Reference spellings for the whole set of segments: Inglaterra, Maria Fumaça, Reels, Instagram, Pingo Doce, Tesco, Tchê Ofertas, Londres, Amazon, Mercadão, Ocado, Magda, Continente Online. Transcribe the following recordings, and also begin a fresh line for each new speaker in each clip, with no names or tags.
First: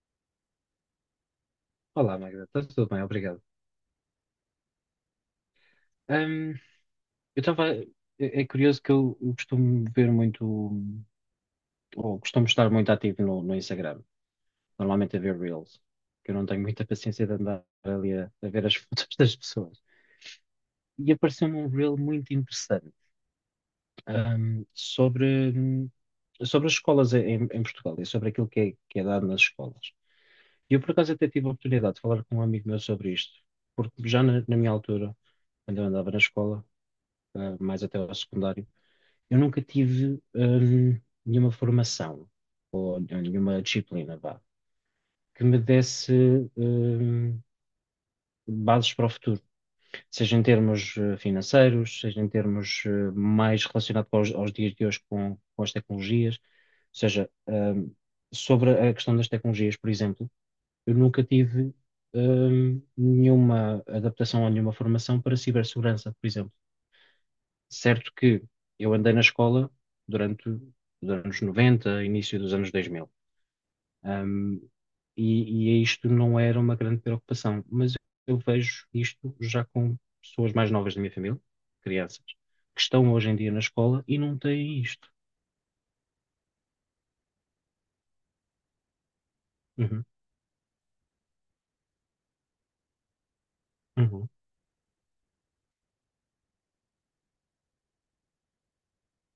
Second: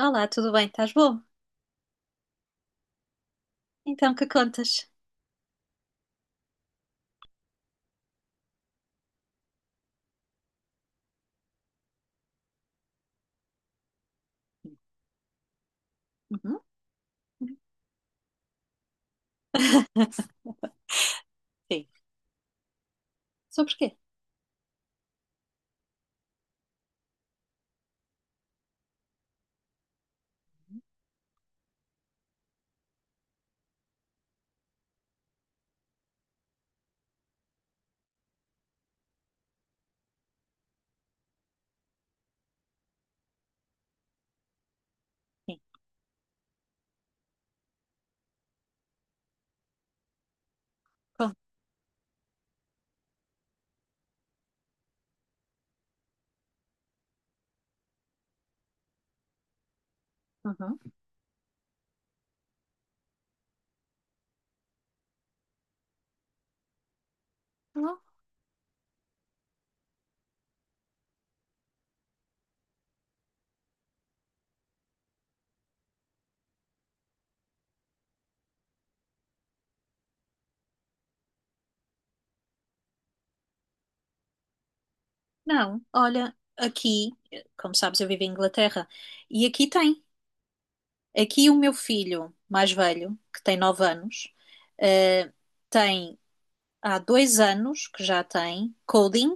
Olá, tudo bem? Estás bom?
Olá, Magda, está tudo bem, obrigado.
Então, que contas?
Hum, eu estava. É curioso que eu costumo ver muito, ou costumo estar muito ativo no Instagram, normalmente a ver Reels, que eu não
Uhum.
tenho muita paciência de andar ali a ver as fotos das pessoas. E apareceu-me um
Sim.
Reel muito interessante,
Sobre quê?
sobre, sobre as escolas em Portugal e sobre aquilo que é dado nas escolas. E eu, por acaso, até tive a oportunidade de falar com um amigo meu sobre isto, porque já na minha altura, quando eu andava na escola mais até ao secundário, eu nunca tive nenhuma formação ou nenhuma disciplina, vá, que me
Sim.
desse hum, bases para o futuro, seja em termos
Con-
financeiros, seja em termos mais relacionados aos dias de hoje com as tecnologias, ou seja, sobre a questão das tecnologias, por exemplo,
Uhum.
eu nunca tive nenhuma adaptação ou nenhuma formação para cibersegurança, por exemplo.
Não.
Certo que eu andei na escola durante os anos 90 início dos anos 2000. Ahm, e é isto não era uma grande preocupação, mas eu vejo isto já com pessoas mais novas da minha família, crianças, que estão hoje em dia na escola e não têm isto.
Não, olha, aqui, como sabes, eu vivo em Inglaterra e aqui tem.
Uhum,
Aqui o meu filho mais velho, que tem 9 anos,
uhum,
eh, tem há 2 anos que já tem coding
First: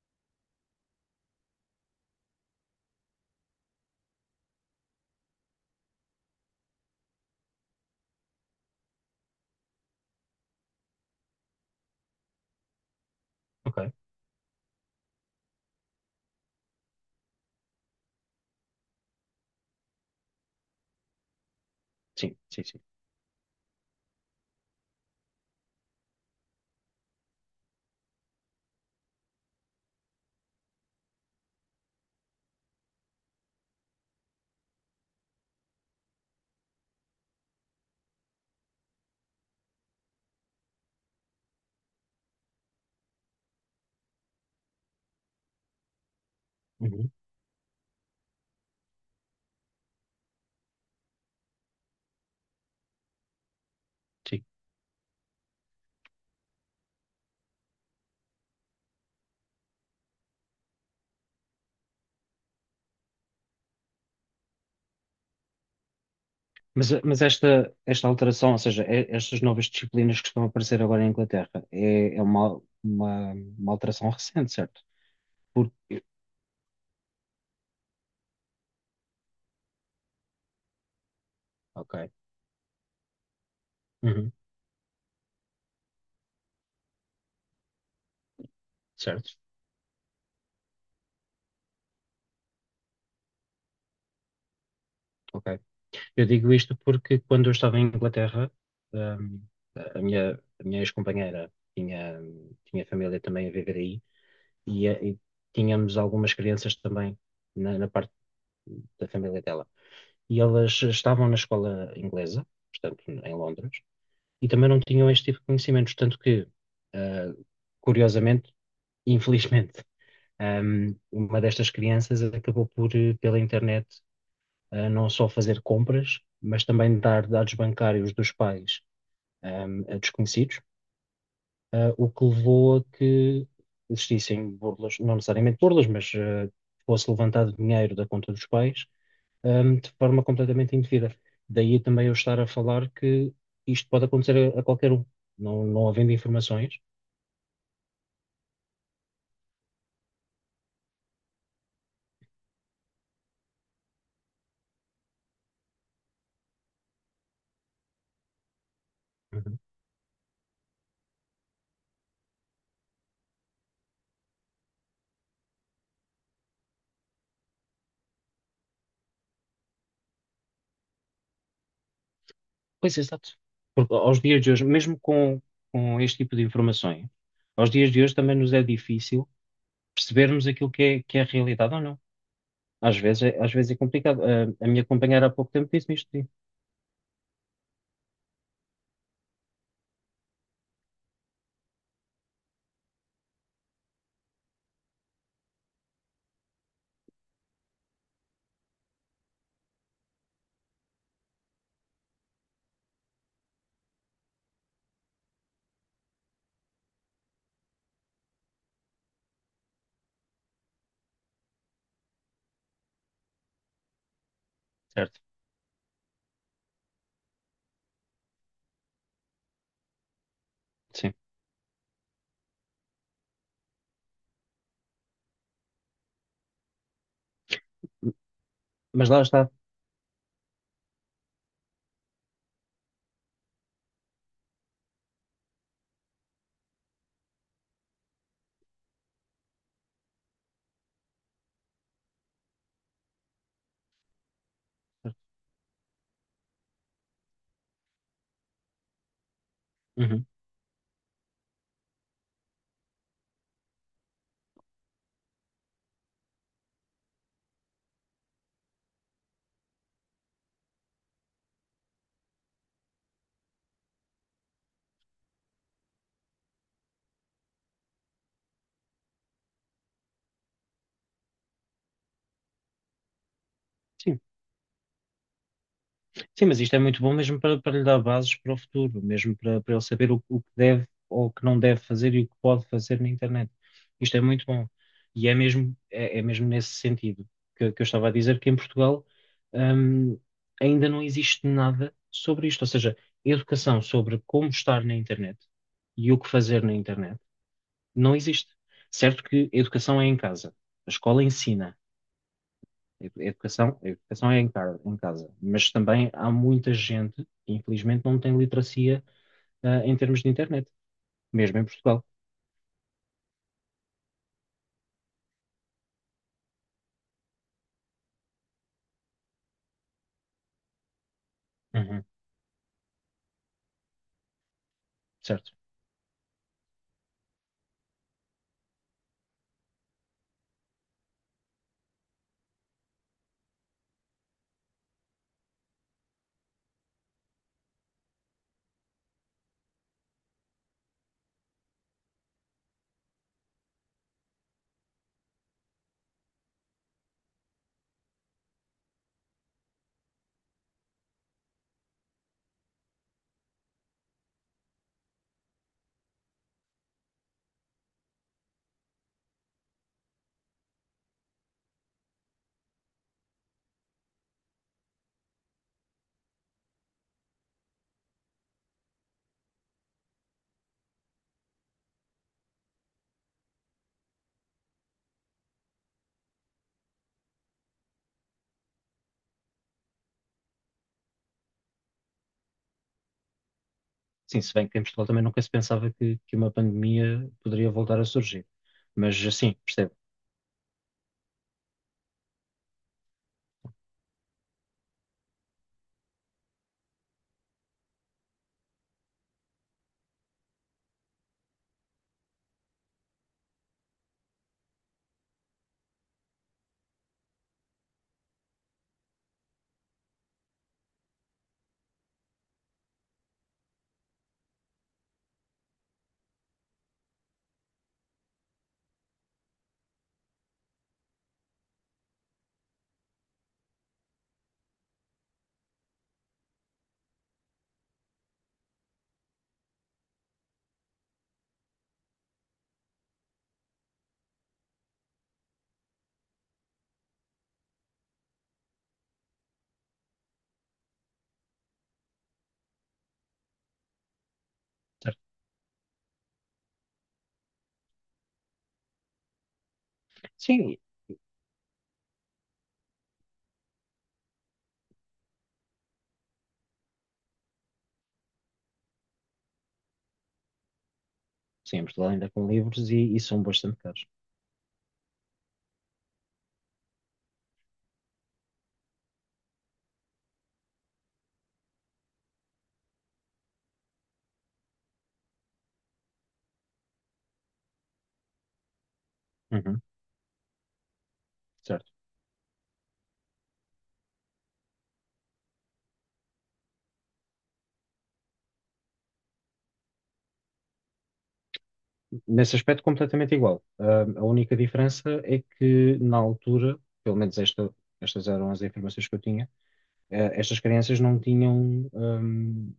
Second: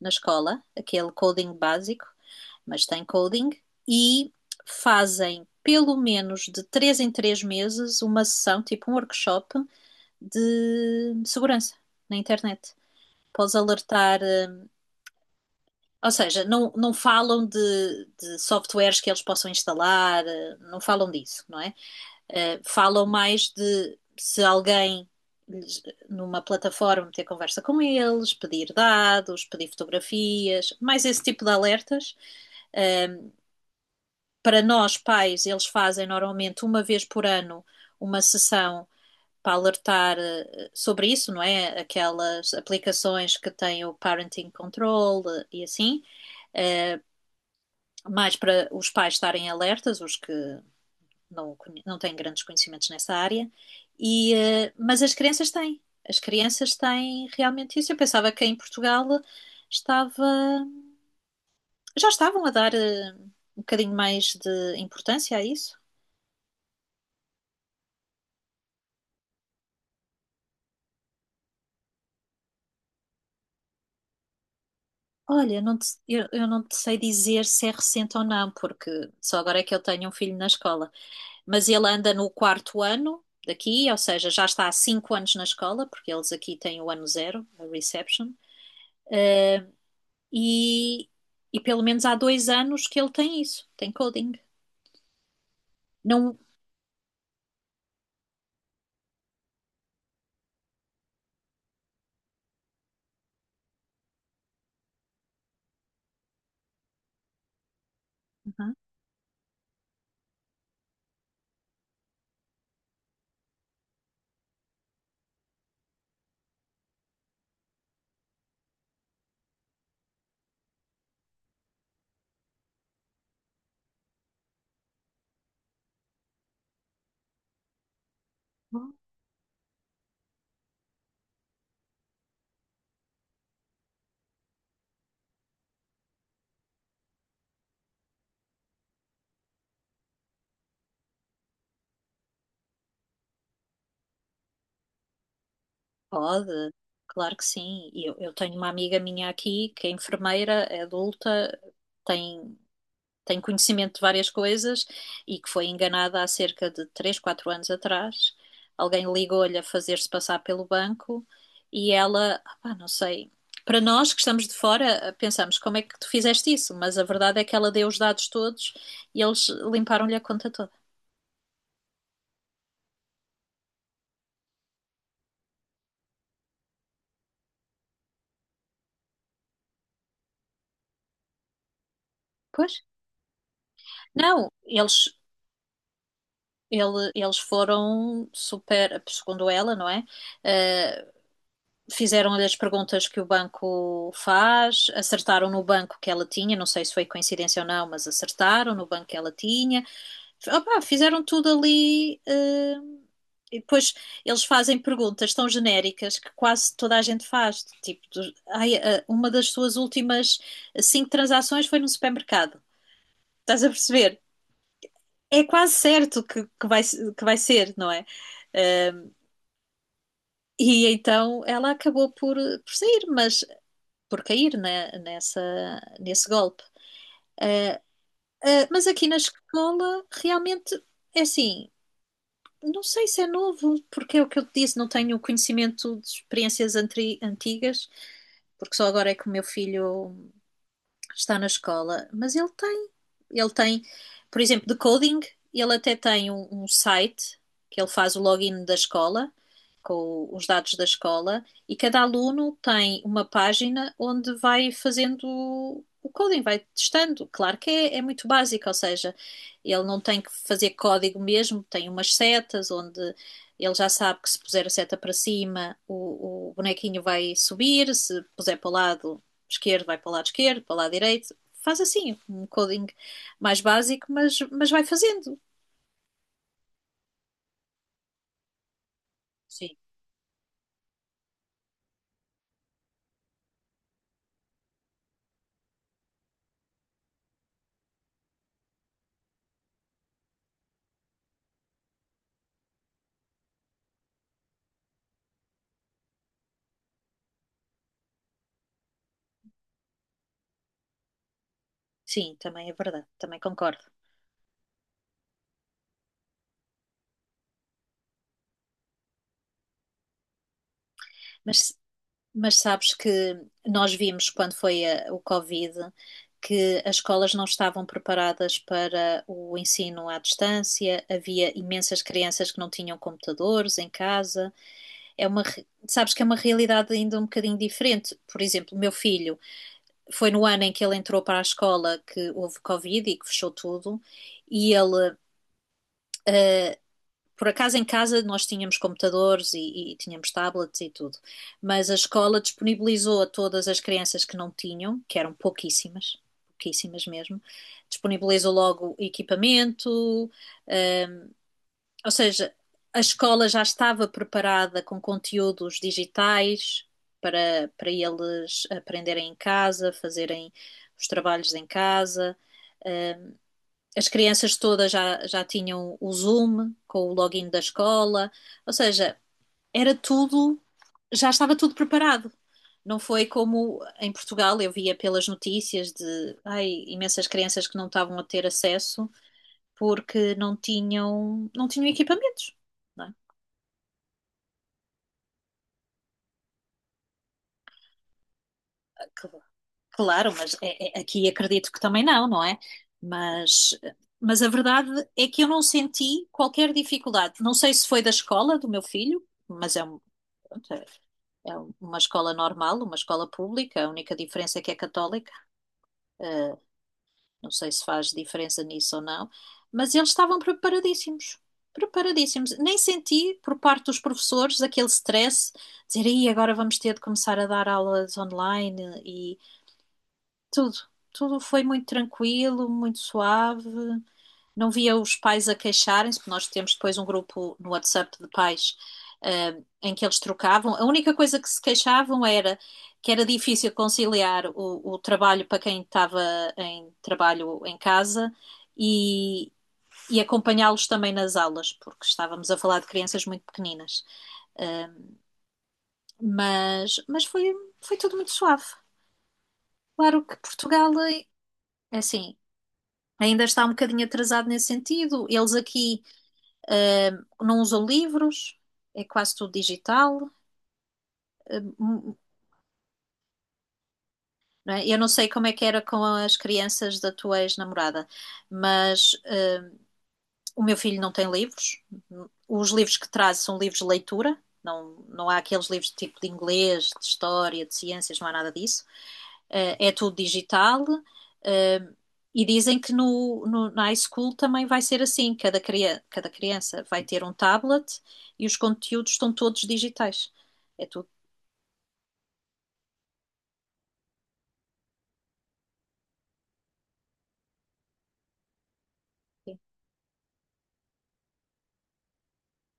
na escola, aquele coding básico, mas tem coding, e fazem pelo menos de 3 em 3 meses uma sessão, tipo um workshop de segurança na internet. Podes
ok.
alertar, ou seja, não falam de softwares que eles possam instalar, não falam disso, não é?
Sim, sim, sim.
Falam mais de se alguém numa plataforma ter conversa com eles, pedir dados, pedir fotografias, mais esse tipo de alertas. Para nós, pais, eles fazem normalmente uma vez por ano uma sessão para alertar sobre isso, não é? Aquelas aplicações que têm o parenting control eh, e assim,
Uhum,
mais para os pais estarem alertas, os que não, não têm grandes conhecimentos nessa área,
sim.
mas as crianças têm. As crianças têm realmente isso. Eu pensava que em Portugal estava, já estavam a dar um bocadinho mais de importância a isso.
Mas esta alteração, ou seja, estas novas disciplinas que estão a aparecer agora.
Olha, eu não te sei dizer se é recente ou não, porque só agora é que eu tenho um filho na escola. Mas ele anda no quarto ano daqui, ou seja,
Uhum,
já está há 5 anos na escola, porque eles aqui têm o ano zero, a reception.
certo,
E, e pelo menos há 2 anos que ele tem isso, tem coding.
ok. Eu
Não.
digo isto porque quando eu estava em Inglaterra, ahm, a minha, a minha ex-companheira tinha família também a viver aí e tínhamos algumas crianças também na parte
Uhum.
da família dela. E elas estavam na escola inglesa, portanto, em Londres, e também não tinham este tipo de conhecimentos, tanto que, ah, curiosamente, infelizmente, uma destas crianças acabou por, pela internet, não só fazer compras, mas também dar dados bancários dos pais, a desconhecidos, o que levou a que existissem burlas, não necessariamente burlas, mas fosse levantado dinheiro da conta dos pais, de forma completamente indevida. Daí também eu estar a falar que isto pode acontecer a qualquer um, não havendo
Pode,
informações.
claro que sim. Eu tenho uma amiga minha aqui que é enfermeira, é adulta, tem, tem conhecimento de várias coisas e que foi enganada há cerca de 3, 4 anos atrás. Alguém ligou-lhe
Uhum.
a fazer-se passar pelo banco e ela, opá, não sei. Para nós que estamos de fora, pensamos como é que tu fizeste isso, mas a verdade é que ela deu os dados todos e eles limparam-lhe a conta toda.
Pois, exato. Porque aos dias de hoje, mesmo com este tipo de informações, aos dias de hoje também nos é difícil percebermos aquilo que é a realidade ou não.
Pois?
Às vezes é complicado. A,
Não,
a minha companheira há pouco tempo disse-me isto, sim.
eles foram super, segundo ela, não é? Eh, fizeram-lhe as perguntas que o banco faz, acertaram no banco que ela tinha, não sei se foi coincidência ou não, mas acertaram no banco que ela tinha. Opá, fizeram tudo ali. E depois eles fazem perguntas tão genéricas que quase toda a gente faz. Tipo, uma das suas últimas 5 transações foi num supermercado. Estás a perceber?
Certo.
É quase certo que vai ser, não é? Eh, e
Sim.
então ela acabou por sair, mas por cair né, nesse golpe. Mas aqui
Mas
na
lá está.
escola, realmente, é assim, não sei se é novo, porque é o que eu te disse, não tenho conhecimento de experiências antigas, porque só agora é que o meu filho está na escola, mas ele tem. Ele tem, por exemplo, de
Certo.
coding, ele até tem um site que ele faz o login da escola,
Uhum.
com os dados da escola, e cada aluno tem uma página onde vai fazendo o coding, vai testando. Claro que é muito básico, ou seja, ele não tem que fazer código mesmo, tem umas setas onde ele já sabe que se puser a seta para cima, o bonequinho vai subir, se puser para o lado, esquerdo vai para o lado esquerdo, para o lado direito. Faz assim, um coding mais básico,
Sim.
mas vai fazendo.
Sim, mas isto é muito bom mesmo para lhe dar bases para o futuro, mesmo para
Sim.
ele saber o que deve ou o que não deve fazer e o que pode fazer na internet. Isto é muito bom. E é mesmo, é mesmo nesse sentido que eu estava a dizer que em Portugal, hum, ainda não existe nada sobre isto. Ou seja, educação sobre como estar na internet e o que fazer na internet não existe. Certo que educação é em casa, a escola ensina.
Sim, também é verdade,
Edu-
também
Educação,
concordo.
educação é em casa, mas também há muita gente que infelizmente não tem literacia, em termos de internet, mesmo em
Mas,
Portugal.
mas sabes que nós vimos quando foi o Covid que as escolas não estavam preparadas para o ensino à distância, havia imensas
Uhum,
crianças que não tinham computadores em casa. É
certo.
sabes que é uma realidade ainda um bocadinho diferente. Por exemplo, o meu filho foi no ano em que ele entrou para a escola que houve Covid e que fechou tudo, e ele por acaso em casa nós tínhamos computadores tínhamos tablets e tudo, mas a escola disponibilizou a todas as crianças que não tinham, que eram pouquíssimas, pouquíssimas mesmo, disponibilizou logo equipamento, um, ou seja, a escola já estava preparada com conteúdos digitais para eles aprenderem em casa, fazerem os trabalhos em casa. As crianças todas já, já tinham o Zoom com o login da escola, ou seja, era tudo, já estava tudo preparado. Não foi como em Portugal, eu via pelas notícias de ai, imensas crianças que não estavam a ter acesso porque não tinham, não tinham equipamentos. Não é?
Sim, se bem que em Portugal também nunca se pensava que uma pandemia poderia voltar a surgir. Mas
Cl-
sim, percebo.
Claro, mas aqui acredito que também não, não é? Mas, mas a verdade é que eu não senti qualquer dificuldade. Não sei se foi da escola do meu filho, mas é É é uma escola normal, uma escola pública, a única diferença é que é católica. Eh, não sei se faz diferença nisso ou não, mas eles estavam preparadíssimos. Preparadíssimos. Nem senti por parte dos professores aquele stress, dizer, aí agora vamos ter de começar a dar aulas online e tudo. Tudo foi muito tranquilo, muito suave, não via os pais a queixarem-se, porque nós temos depois um grupo no WhatsApp de pais, em que eles trocavam. A única coisa que se queixavam era que era difícil conciliar o trabalho para quem estava em trabalho em casa e, e acompanhá-los também nas aulas, porque estávamos a falar de crianças muito pequeninas.
Certo.
Mas foi, foi tudo muito suave. Claro que
Sim,
Portugal, eh, é assim, ainda está um bocadinho atrasado nesse sentido. Eles aqui não usam livros, é quase tudo digital. eh,
sim, em Portugal
hum,
ainda com livros e são bastante caros.
não é? Eu não sei como é que era com as crianças da tua ex-namorada, mas o meu filho não tem livros. Os livros que traz são livros de leitura. Não, não há aqueles livros de tipo de inglês, de história, de ciências, não há nada disso.
Uhum,
É tudo digital. Eh.
certo.
E dizem que na high school também vai ser assim: cada criança vai ter um tablet e os conteúdos estão todos digitais. É tudo.
Nesse aspecto, completamente igual. A única diferença é que na altura, pelo menos estas eram as informações que eu tinha estas crianças não tinham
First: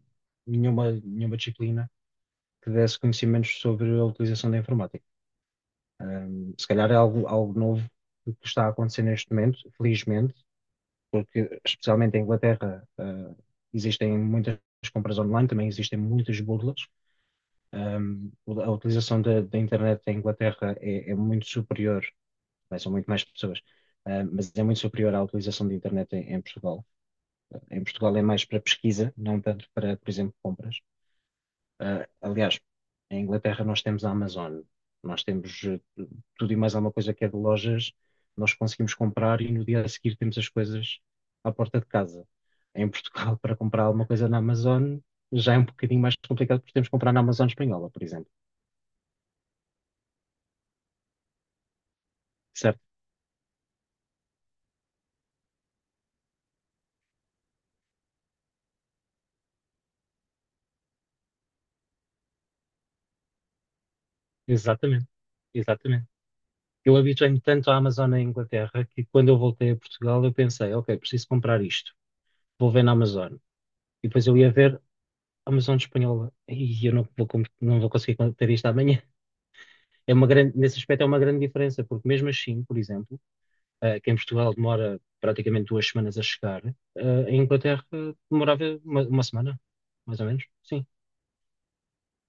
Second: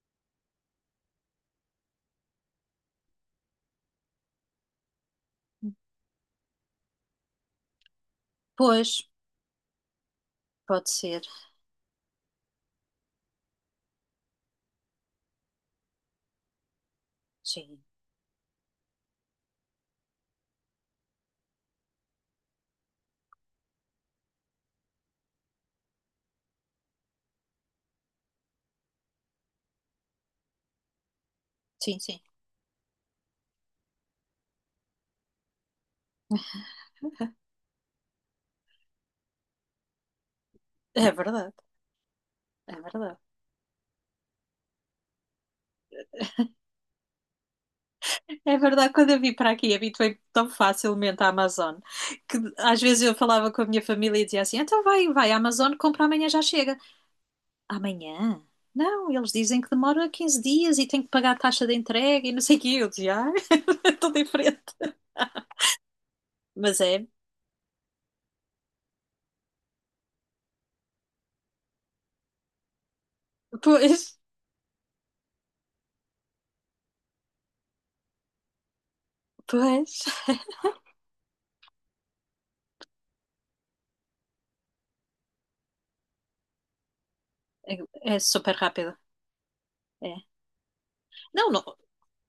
nenhuma disciplina que desse conhecimentos sobre a utilização da informática. Se calhar é algo novo que está a
Pois,
acontecer neste momento, felizmente,
pode ser.
porque especialmente em Inglaterra, existem muitas compras online, também existem muitas burlas.
Sim,
Hum, a utilização da internet em Inglaterra é muito superior, bem, são muito mais pessoas, mas é muito superior à utilização da internet em Portugal. Em Portugal é mais para pesquisa, não tanto para, por exemplo, compras.
sim,
Ah,
sim.
aliás, em Inglaterra nós temos a Amazon, nós temos tudo e mais alguma coisa que é de lojas, nós conseguimos comprar e no dia a seguir temos as coisas
É
à
verdade.
porta de casa.
É
Em
verdade.
Portugal, para comprar alguma coisa na Amazon, já é um bocadinho mais complicado porque temos que comprar na Amazon espanhola, por exemplo.
É verdade, quando eu vim para aqui, habituei-me tão facilmente à Amazon que às
Certo?
vezes eu falava com a minha família e dizia assim: então vai, vai à Amazon, compra amanhã, já chega. Amanhã? Não, eles dizem que demora 15 dias e tem que pagar a taxa de entrega e não sei o quê. Eu dizia: ah, estou diferente.
Exatamente, exatamente.
Mas
Eu
é,
habituei-me tanto à Amazon na Inglaterra que quando eu voltei a Portugal eu pensei, ok, preciso comprar isto, vou ver na Amazon. E
pois,
depois eu ia ver, Amazon espanhola, e eu não vou conseguir ter isto amanhã.
pois,
É uma grande, nesse aspecto é uma grande diferença, porque mesmo assim, por exemplo, que em Portugal demora praticamente 2 semanas a chegar, em
é,
Inglaterra
é super
demorava
rápido.
uma semana,
É.
mais ou menos. Sim,
Não, não,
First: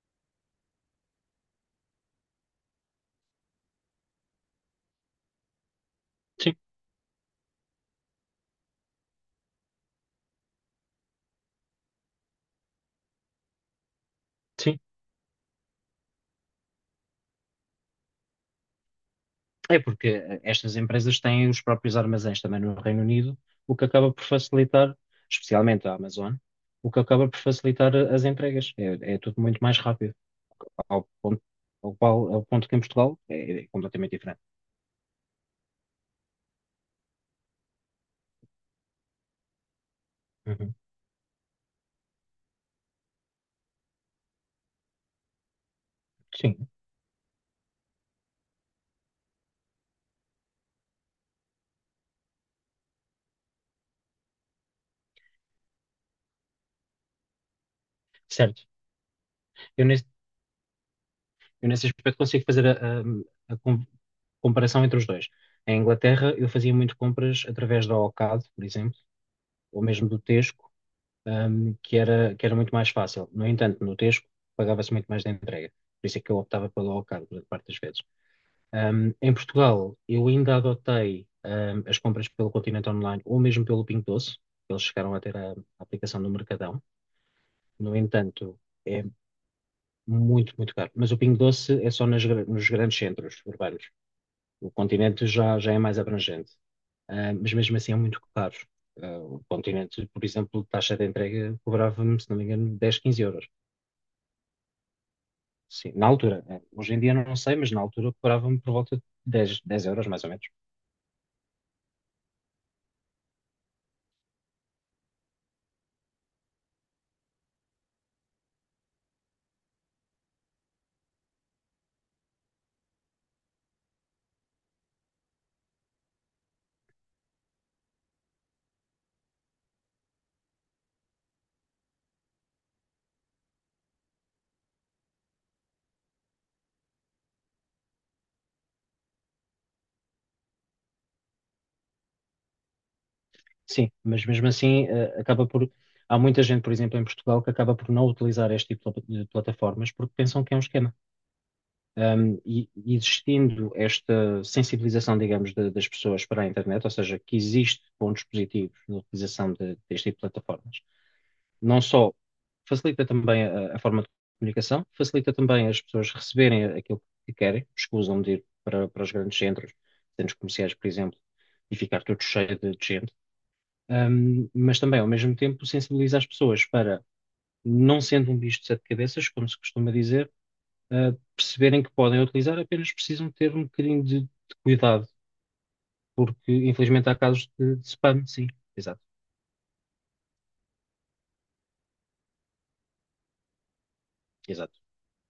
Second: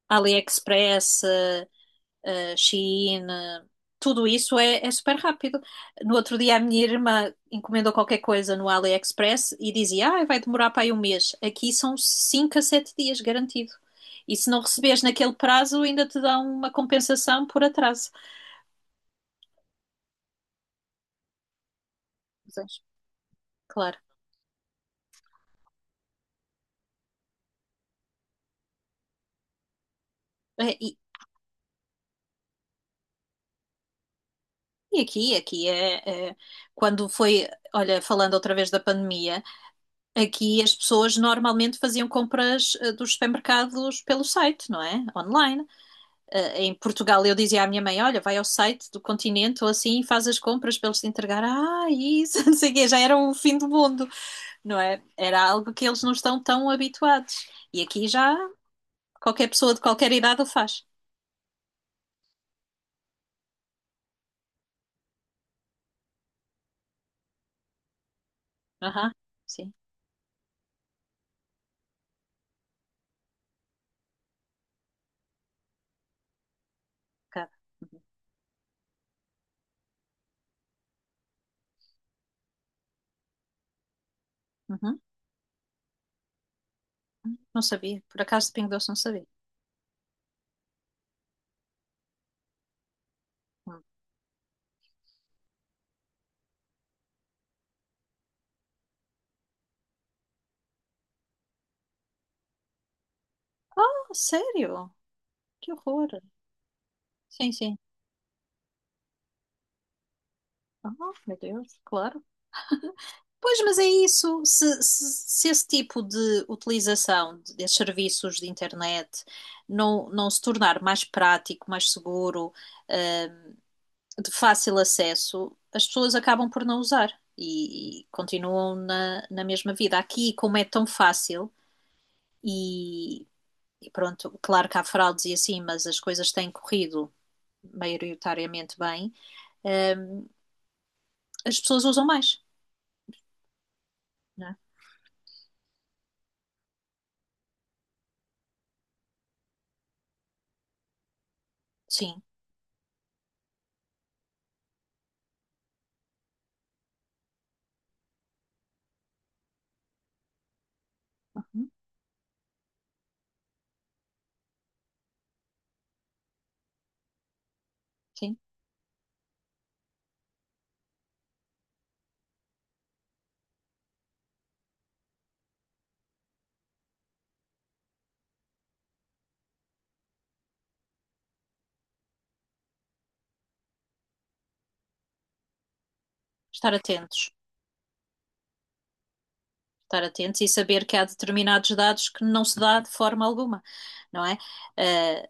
AliExpress, Shein, tudo isso é, é super rápido. No outro dia,
sim,
a minha irmã encomendou qualquer coisa no AliExpress e dizia: Ah, vai demorar para aí um mês. Aqui são 5 a 7 dias, garantido. E se não
sim.
receberes naquele prazo, ainda te dá uma compensação por atraso.
É porque estas empresas têm os próprios armazéns também no
Mas,
Reino Unido, o que
Claro.
acaba por facilitar, especialmente a Amazon, o que acaba por facilitar as entregas. É tudo muito mais rápido.
É. E,
Ao ponto, ao qual, ao ponto que em Portugal é completamente diferente.
e aqui, quando foi, olha, falando outra vez da pandemia, aqui as
Uhum.
pessoas normalmente faziam compras dos supermercados pelo site, não é? Online.
Sim,
Em Portugal eu dizia à minha mãe: Olha, vai ao site do Continente ou assim e faz as compras para eles te entregar. Ah, isso, não sei o quê, já era o fim do mundo, não é? Era algo que eles não estão tão habituados. E aqui já
certo.
qualquer pessoa de
Eu nesse,
qualquer idade o faz.
eu nesse aspecto consigo fazer a comparação entre os dois. Em Inglaterra, eu fazia muito compras através da Ocado, por exemplo,
Aham, sim,
ou mesmo do Tesco, que era muito mais fácil. No entanto, no Tesco pagava-se muito mais da entrega. Por isso é que eu optava pelo ao cargo, grande
cara.
parte das vezes. Em Portugal, eu ainda adotei, as compras pelo Continente Online ou mesmo pelo Pingo Doce.
Uhum.
Eles
Uhum.
chegaram a ter a aplicação do Mercadão.
Uhum. Não
No
sabia, por acaso de
entanto,
Pingo Doce não
é
sabia.
muito, muito caro. Mas o Pingo Doce é só nas nos grandes centros
Ah,
urbanos. O Continente já é mais abrangente. Mas mesmo assim é muito caro. O Continente, por exemplo, taxa de entrega cobrava-me, se não me engano, 10, 15 euros.
sério? Que
Sim, na
horror.
altura. Hoje em dia não
Sim,
sei, mas
sim.
na altura cobrava-me por volta de dez euros, mais ou menos.
Ah, meu Deus, claro. Pois, mas é isso. Se esse tipo de utilização desses serviços de internet não, não se tornar mais prático, mais seguro, de fácil acesso, as pessoas acabam por não usar e continuam na mesma vida. Aqui, como é tão fácil, e, e pronto, claro que há fraudes e assim, mas as coisas têm corrido maioritariamente bem, as pessoas usam mais,
Sim, mas mesmo
né?
assim, acaba por. Há muita gente, por exemplo, em Portugal, que acaba por não utilizar este tipo de de plataformas porque pensam que é um esquema.
Sim.
E existindo esta sensibilização, digamos, das pessoas para a internet, ou seja, que existe pontos positivos na utilização deste tipo de plataformas,
Uhum.
não só facilita também a forma de comunicação, facilita também as pessoas receberem aquilo que querem, escusam de
Sim.
ir para os grandes centros, centros comerciais, por exemplo, e ficar tudo cheio de gente, mas também, ao mesmo tempo, sensibiliza as pessoas para, não sendo um bicho de sete cabeças, como se costuma dizer, perceberem que podem utilizar, apenas precisam ter um bocadinho de cuidado, porque
Estar
infelizmente há
atentos.
casos de spam, sim, exato,
Estar atentos e saber que há determinados dados que não se dá de forma alguma, não é?
exato,
Eh,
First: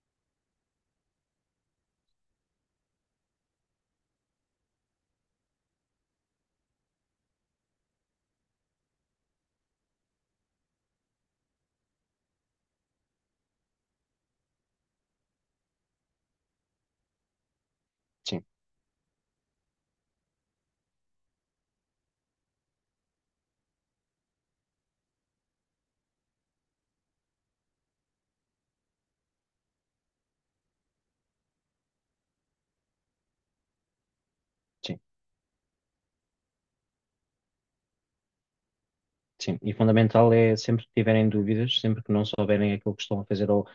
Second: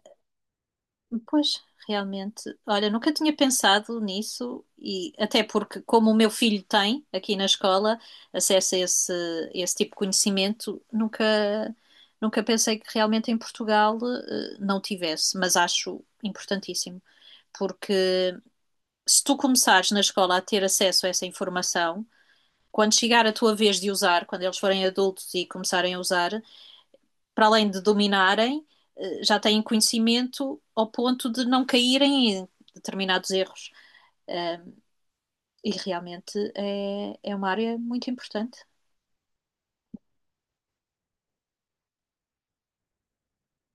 Pois, realmente, olha, nunca tinha pensado nisso e até porque, como o meu filho tem aqui na escola acesso a esse, esse tipo de conhecimento, nunca pensei que realmente em Portugal, eh, não tivesse, mas acho importantíssimo. Porque
sim,
se tu começares na escola a ter acesso a essa informação, quando chegar a tua vez de usar, quando eles forem adultos e começarem a usar, para além de dominarem, já têm conhecimento ao ponto de não caírem em determinados erros. Eh,
sim.
E realmente é uma área muito importante.
Sim, e fundamental é sempre que tiverem dúvidas, sempre que não souberem aquilo que estão a fazer, ou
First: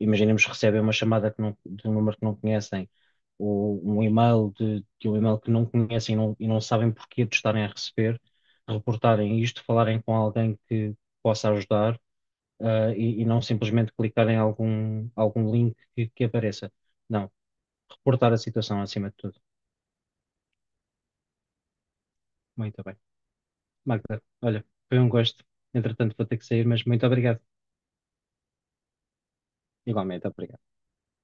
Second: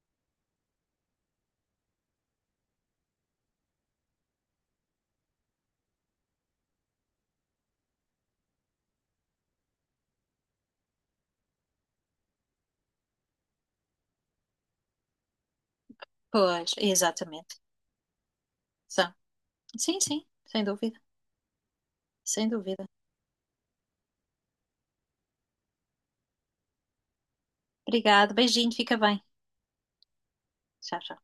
imaginemos que recebem uma chamada que não- de um número que não conhecem, ou um e-mail de um e-mail que não conhecem e não sabem porquê de estarem a receber, reportarem isto, falarem com alguém que possa ajudar, e não simplesmente clicarem em algum link que
Pois,
apareça. Não,
exatamente.
reportar a situação acima
São.
de tudo.
Sim, sim, sem dúvida, sem
Muito
dúvida.
bem. Magda, olha, foi um gosto. Entretanto, vou ter que sair, mas muito obrigado.
Obrigada, beijinho, fica bem.
Igualmente, obrigado.
Tchau, tchau.